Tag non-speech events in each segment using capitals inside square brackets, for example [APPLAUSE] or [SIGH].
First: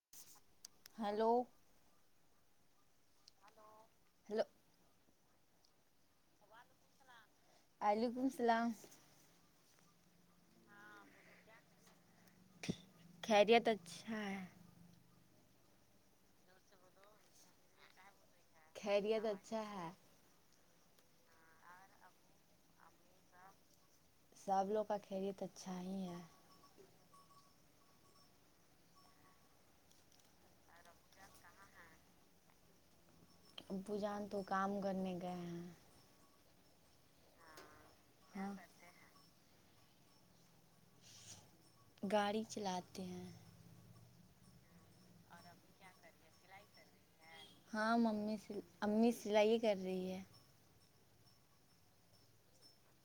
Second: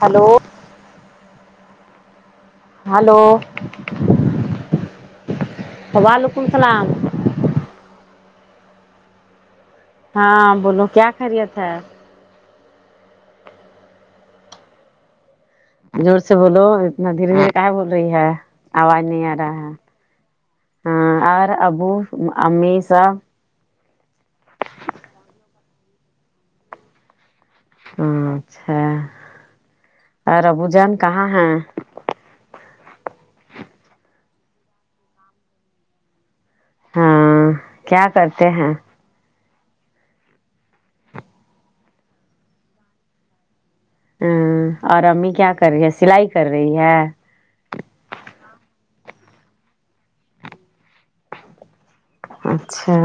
hello hello hello hello وعلیکم السلام وعلیکم السلام ہاں بولو کیا خیریت ہے خیریت اچھا ہے زور سے بولو اتنا دیر میں کہاں بول رہی ہے آواز خیریت نہیں آ رہا اچھا ہے ہاں اور ابو امی سب سب لوگ کا خیریت اچھا ہی ہے اچھا اور ابو جان کہاں ہیں ابو جان تو کام کرنے گئے ہیں ہاں کیا کرتے ہاں ہیں گاڑی چلاتے ہیں ہمم اور امی کیا کر رہی ہے سلائی کر رہی ہے ہاں ممی امی سلائی کر رہی ہے اچھا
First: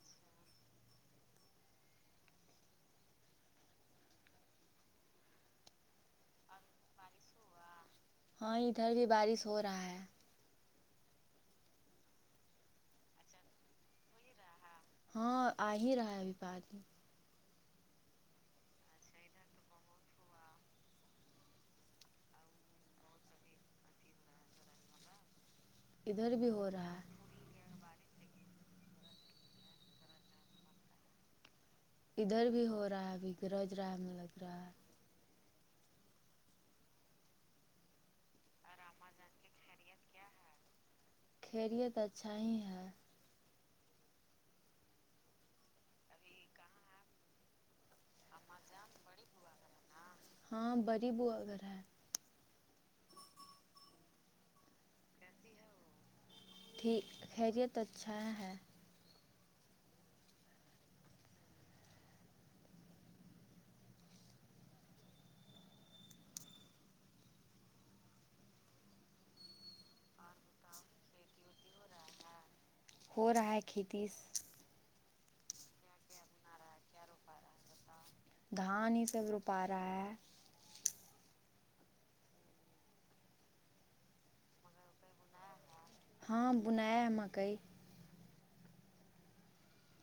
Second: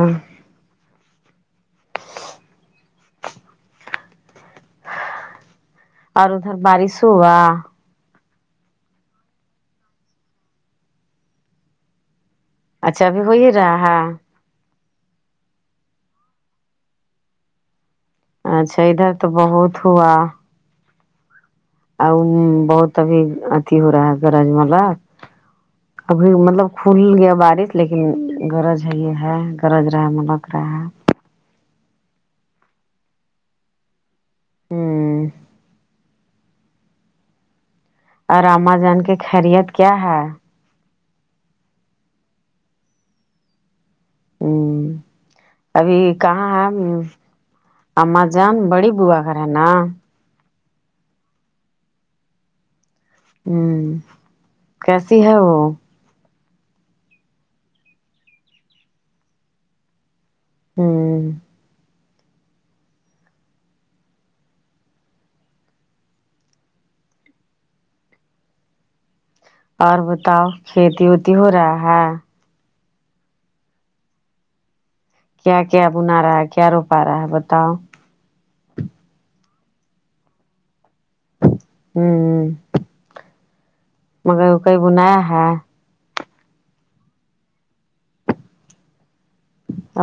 اور ادھر بارش ہوا ہاں ادھر بھی بارش ہو رہا ہے اچھا ابھی ہو ہی رہا ہے ہاں آ ہی رہا ہے ابھی پا اچھا ادھر تو بہت ہوا ا بہت ابھی اتیھی ہو رہا ہے گ رج مال ابھی ادھر بھی مطلب ہو رہا کھل ہے گیا بارش لیکن گغرج ہے ہے گرج رہے ملک رہے ادھر بھی ہو رہا ہے ابھی گرج رہا میں لگ رہا ہے ہمم اور اماں جان کی خیریت کیا ہے خیریت اچھا ہی ہے ہوں ابھی کہاں ہے اماں جان بڑی بووا رہا ہے نا ہاں بریی بواگھر رہے ہمم کیسی ہے وہ ٹھیک خیریت اچھا ہے ہمم اور بتاؤ کھیتی وتی ہو رہا ہے ہو رہا ہے کھیتیس کیا کیا بنا رہا ہے کیا رو پا رہا ہے بتاؤ دھان ہی سب روپا رہا ہے ہوں مگر کئی بنایا ہا ہاں بنایا مکئی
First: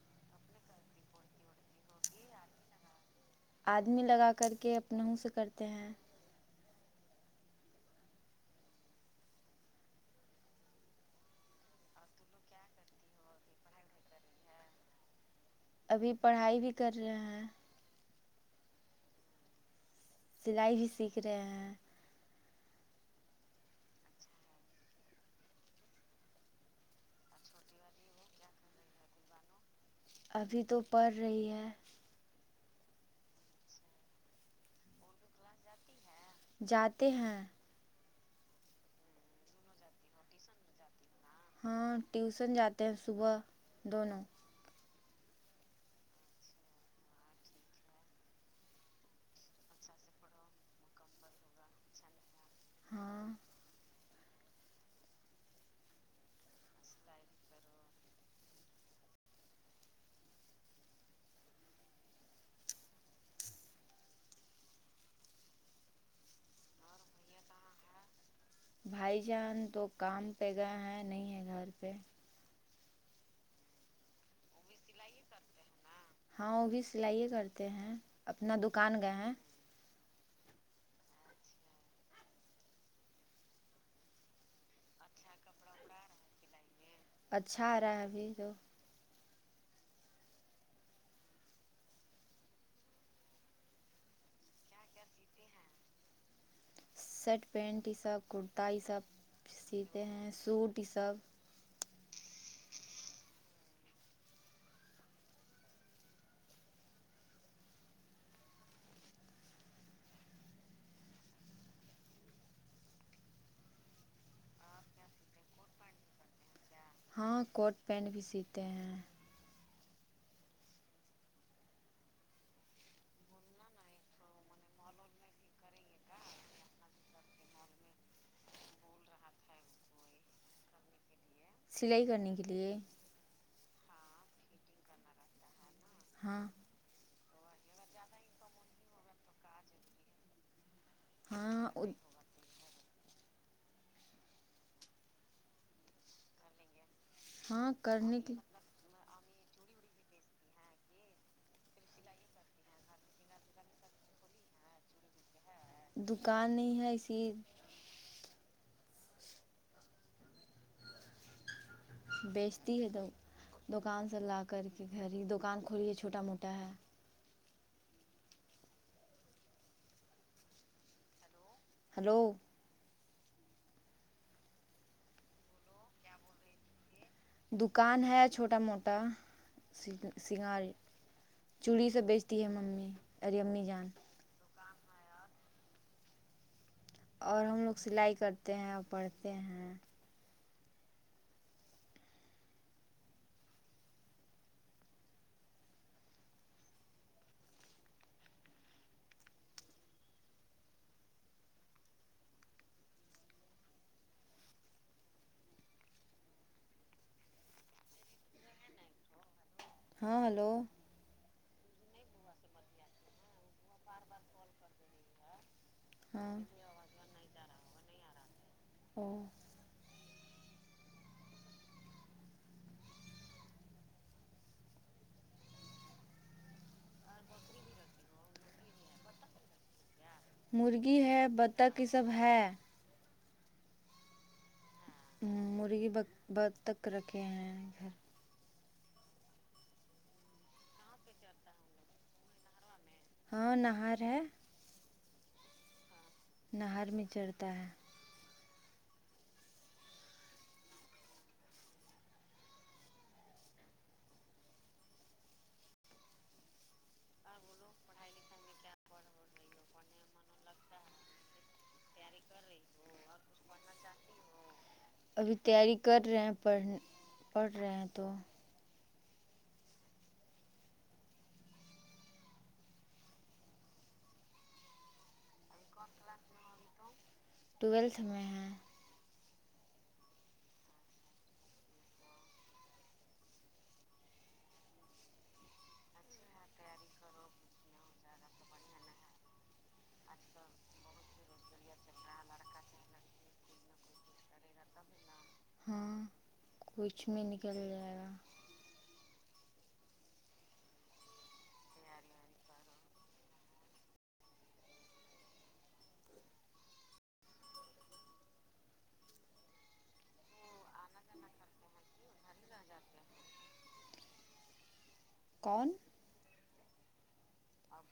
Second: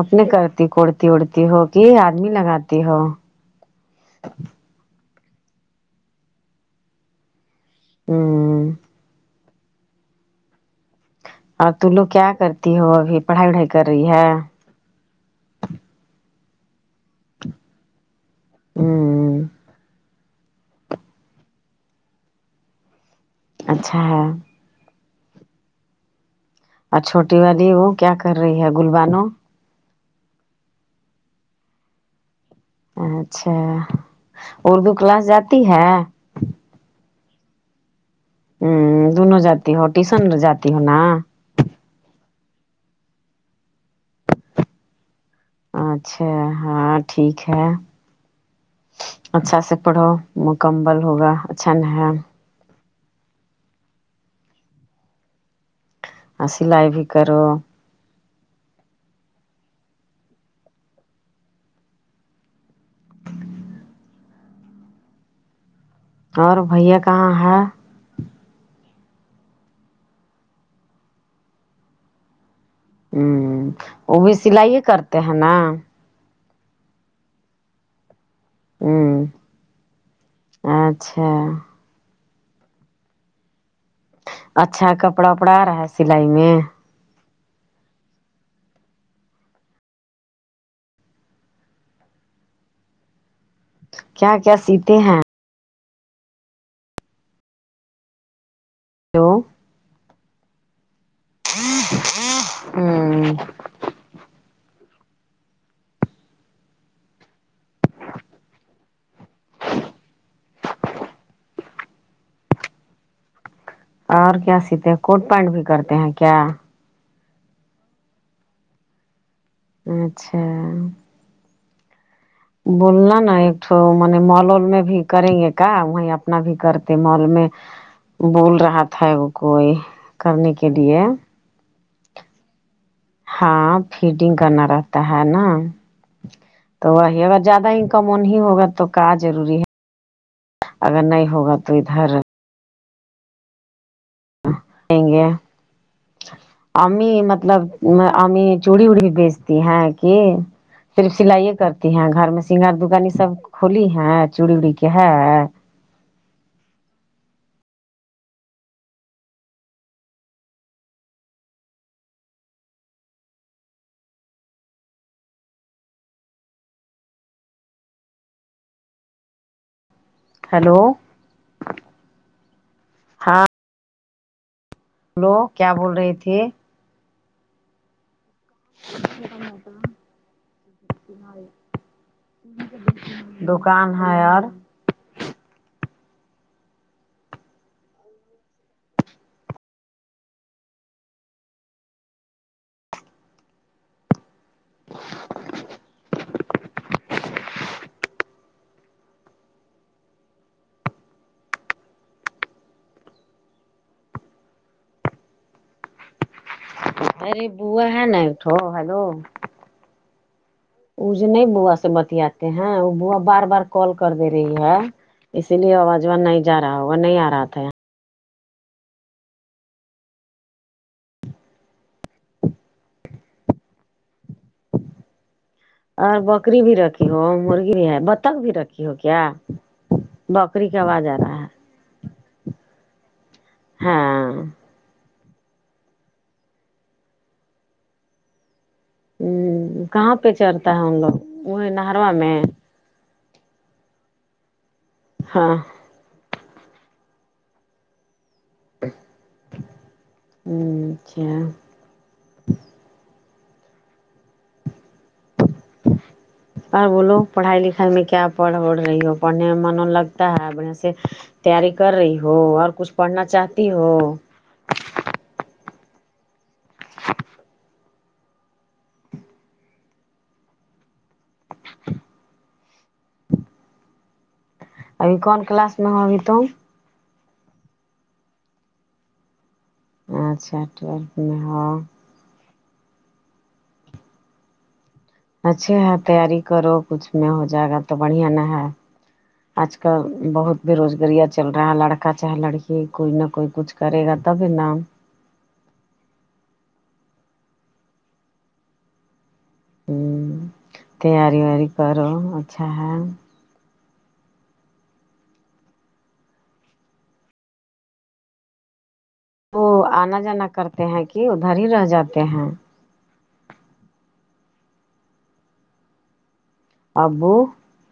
اپنے کرتی کوڑتی اڑتی ہو کہ آدمی لگاتی ہو آدمی لگا کر کے اپنوں سے کرتے ہیں ہاں اور تم لوگ کیا کرتی ہو ابھی پڑھائی وڑائی کر رہی ہے ابھی پڑھائی بھی کر رہا ہے ہوں سلائی بھی سیکھ رہے ہیں اچھا ہے اور چھوٹی والی وہ کیا کر رہی ہے گلبانو ابھی تو پڑھ رہی ہے اچھا اردو کلاس جاتی ہے جاتے ہیں ہمم دونوں جاتی ہو ٹیشن مے جاتی ہو نا ہاں ٹیوسن جاتے ہیں صبح دونوں اچھا ہاں ٹھیک ہے اچھا سے پڑھو کمبل ہوگا اچھن ہے ہاں اور سلائی بھی کرو اور بھیا کہاں ہے بھائی جان تو کام پہ گئے ہے نہیں ہے گھر پہ ہوں وہ بھی سلائی کرتے ہیں نا ہاں وہ بھی سلائی کرتے ہیں اپنا دکان گئے ہوں ہیں اچھا اچھا کپڑا وپڑا آ رہا ہے سلائی میں اچھا آ رہا ہے ابھی جو کیا کیا سیتے ہیں شرٹ پینٹ یہ سب کرتا یہ سب ہیلو سیتے ہیں سوٹ یہ سب ہمم اور کیا سیتے ہیں کوٹ پینٹ بھی کرتے ہیں کیا ہاں کوٹ پینٹ بھی سیتے ہیں اچھا بولنا نا ایکٹ مال و میں بھی کریں گے کا وہیں اپنا بھی کرتے مال میں بول رہا تھا وہ کوئی کرنے کے لیے سلائی کرنے کے لئے ہاں فیڈنگ کرنا رہتا ہے نا ہاں تو وہی اگر زیادہ انکم وہ نہیں ہوگا تو کہا ضروری ہے اگر نہیں ہوگا ہاں تو ادھر ہیں گے امی مطلب ہاں کرنے کی امی چوڑی وڑی بھی بیچتی ہے کہ صرف سلائیے کرتی ہیں گھر میں سنگار دکانی سب کھلی ہے چوڑی اڑی کے ہے دکان نہیں ہے اسی بیچتی ہے تو دکان سے لا کر کے گھر ہی دکان کھولی ہے چھوٹا موٹا ہے ہیلو ہلو ہاں ہلو کیا بول رہے تھے دکان ہے چھوٹا موٹا سنگاری چوڑی سب بیچتی ہے ممی اری اممی جان دکان ہے اور اور ہم لوگ سلائی کرتے ہیں اور پڑھتے ہیں ارے بوو ہے ن اٹو ہلو ہاں ہلو وہ جو نہیں بوا سے بتیاتے ہیں وہ بوا بار بار کال کر دے رہی ہے اسی لیے آواز واز ہاں نہیں جا رہا ہوگا نہیں آ رہا تھا او اور بکری بھی رہتی ر ہو مرغی بھی ہے بتخ بھی رکھی ہو کیا بکری کی آواز آ رہا ہے تک کی سب ہے ہاں مرغی ب بدق رکھے ہیں ہ کہاں پہ چڑتا ہے ہم لوگ وہ نہروا میں ہاں نہر ہے ہاں نہر میں چڑھتا ہے ہ اچھا اور بولو پڑھائی لکھائی امیں کیا پڑ ہوڑ رہی ہو پنے من لگتا ہے تاری کر رہی ہو اور کچھ پڑھنا چاہتی ہو ابھی تیاری کر رہے ہیں پڑھ پڑھ رہے ہیں تو ابھی کون کلاس میں ہو ابھی تم ٹویلتھ میں ہے اچھا ٹویلتھ میں ہو اچھے ہے تیاری کرو کچھ میں ہو جائے گا تو بڑھیا نہ ہے آج کل بہت بےروزگاریاں چل رہا ہے لڑکا چاہے لڑکی کوئی نہ کوئی کچھ کرے گا تبھی نام ہاں کچھ میں نکل جائے گا ہوں تیاری ویاری کرو اچھا ہے وہ آنا جانا کرتے ہیں کہ ادھر ہی رہ جاتے ہیں کون ابو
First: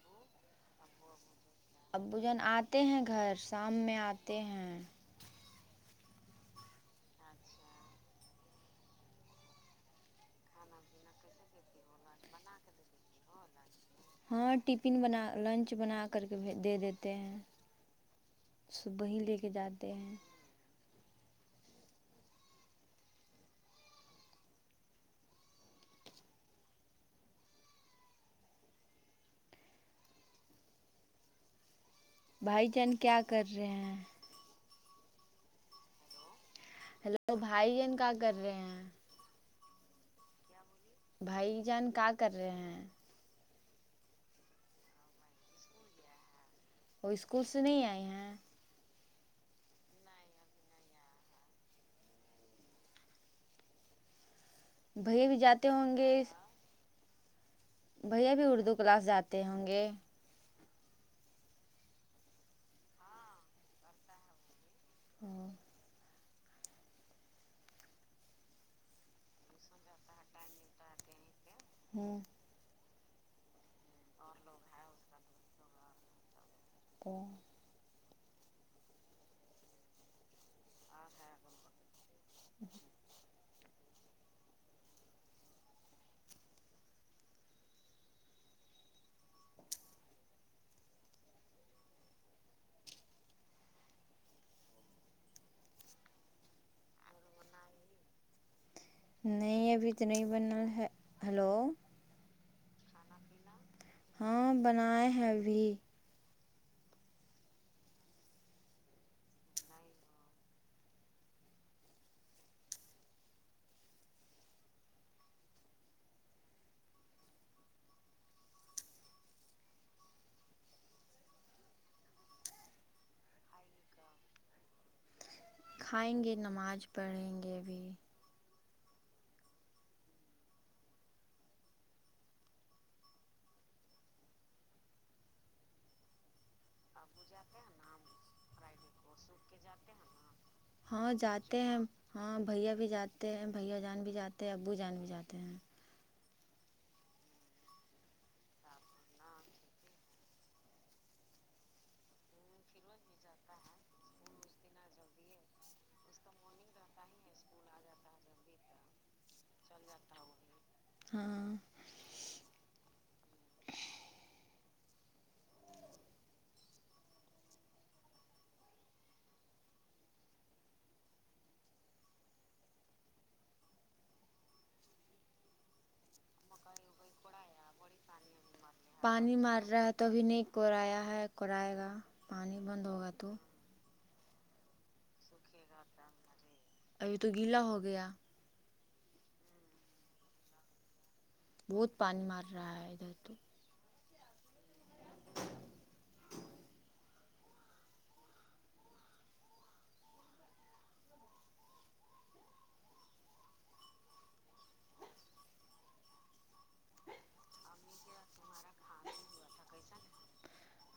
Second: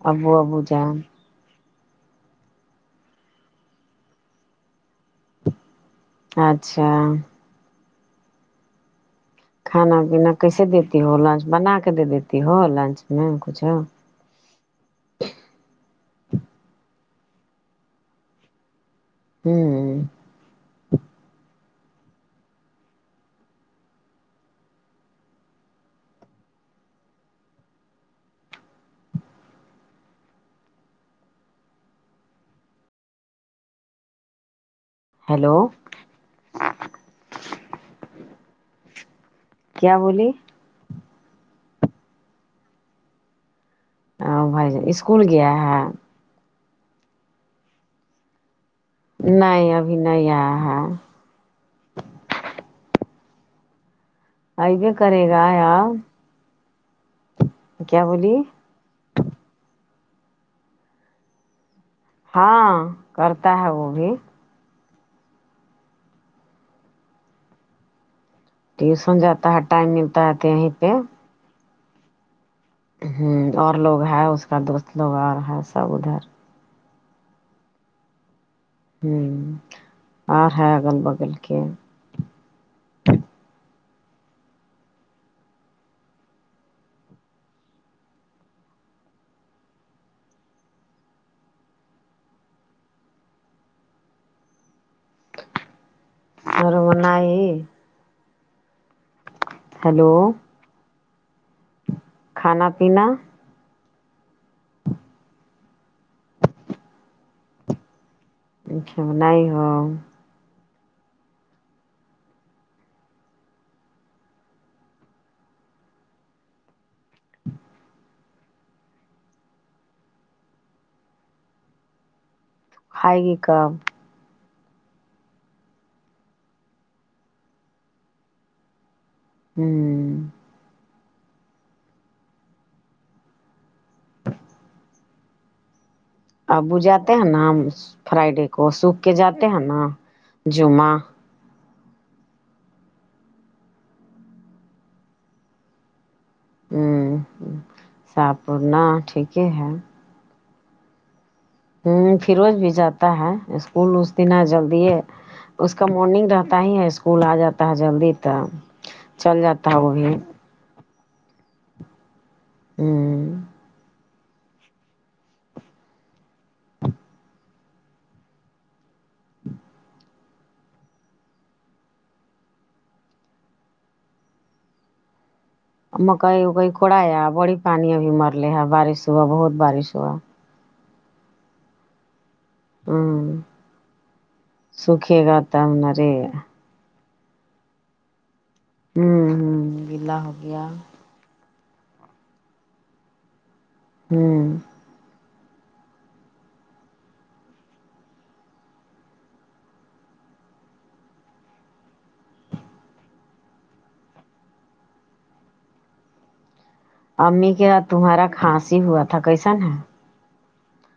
ابو ابو جان ابو جان آتے ہیں گھر شام میں آتے ہیں اچھا کھانا پینا کیسے دیتی ہو لنچ بنا کے دے دیتی ہو لنچ میں کچھ ہو ہاں ٹفن بنا لنچ بنا کر کے دے دیتے ہیں صبح ہی لے کے جاتے ہوں ہیں بھائی جان کیا کر رہے ہیں ہیلو ہیلو بھائی جان کا کر رہے ہیں کیا بولیے بھائی جان کیا کر رہے ہیں ا بھائی اسکول گیا ہے وہ اسکول سے نہیں آئے ہیں نہیں ابھی نہیں آیا ہے ابھی بھیا کرے بھی گا جاتے یا ہوں گے کیا بھیا بولی بھی اردو کلاس جاتے ہوں گے ہاں کرتا ہے وہ بھی ہاں ٹیوسن جاتا ہے ٹائم ملتا ہے کہیں پہ ہاں ہ اور لوگ ہے اس کا دوست لوگ اور ہے سب ادھر تو ہوں آر ہے اگل بگل کے [UNINTELLIGIBLE] نہیں ابھی تو ہیلو نہیں بنا ہے ہلو کھانا پینا ہاں بنائے ہیں ابھی [UNINTELLIGIBLE] [UNINTELLIGIBLE] کھائے گی کب کھائیں گے نماز پڑھیں گے ابھی ہوں ابو جاتے ہیں نا ہم فرائیڈے کو سوکھ کے جاتے ہیں نا جمعہ ہاں جاتے ہیں ہاں بھیا بھی جاتے ہیں بھیا جان بھی جاتے ہیں ابو جان بھی جاتے ہیں ہوں ساف پورنا ٹھیک ہے ہوں فھروز بھی جاتا ہے اسکول اس دن جلدی ہے اس کا مارننگ رہتا ہی ہے اسکول آجاتا ہے جلدی کا چل جاتا ہے وہی ہاں ہوں ج مکئی وکئی کوڑایا بڑی پانی ابھی مرلے ہے بارش ہوا پانی بہت مار رہا ہے بارش تو ہوا ابھی کوورایا ہے کوائے گا پانی بند ہوگا ہوں تو سکھے گا تب نا رے ابھی تو گیلا ہو گیا ہوں ہوں گیلا ہو گیا بہت پانی مار رہا ہے ادھر تو ہوں امی کے تمہارا کھانسی ہی ہوا تھا کیسان ہے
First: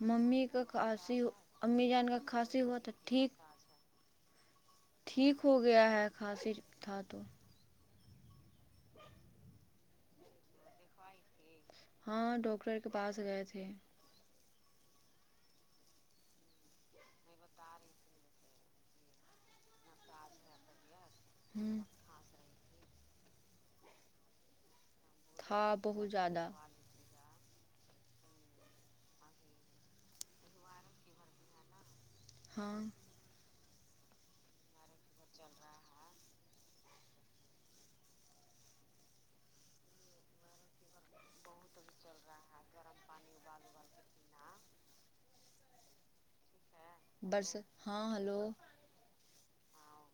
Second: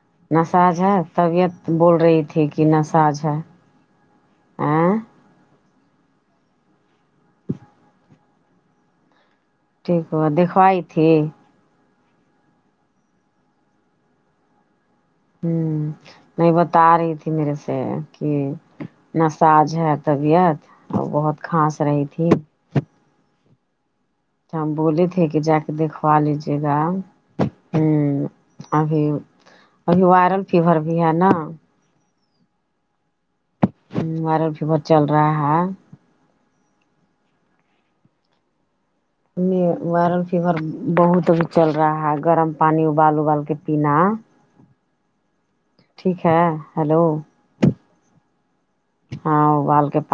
ممی کا نساج ہے کھانسی طبیعت امی بول جان کا رہی تھی کھانسی کہ ہوا تھا نساج ٹھیک ہے ا ٹھیک ہو گیا ہے کھانسی تھا تو [UNINTELLIGIBLE] ٹھیک ہوا دکھوائی تھی ہاں ڈاکٹر کے پاس گئے تھے ہوں نہیں بتا رہی تھی میرے سے کہ نساج ہے طبیعت اور بہت ہوں کھانس رہی تھی تو ہم بولے تھے کہ جا تھا کے بہت دیکوا زیادہ لیجے گا ہمم ابھی ابھی وائرل فیور بھی ہے نا ہاں وائرل فیر چل رہا ہے وائرل فیور بہت اب چل رہا ہے گرم پانی ابال ابال کے پینا ہاں ہاں ٹھیک ہے ہیلو برس ہاں ہلو ہاں بال کے پا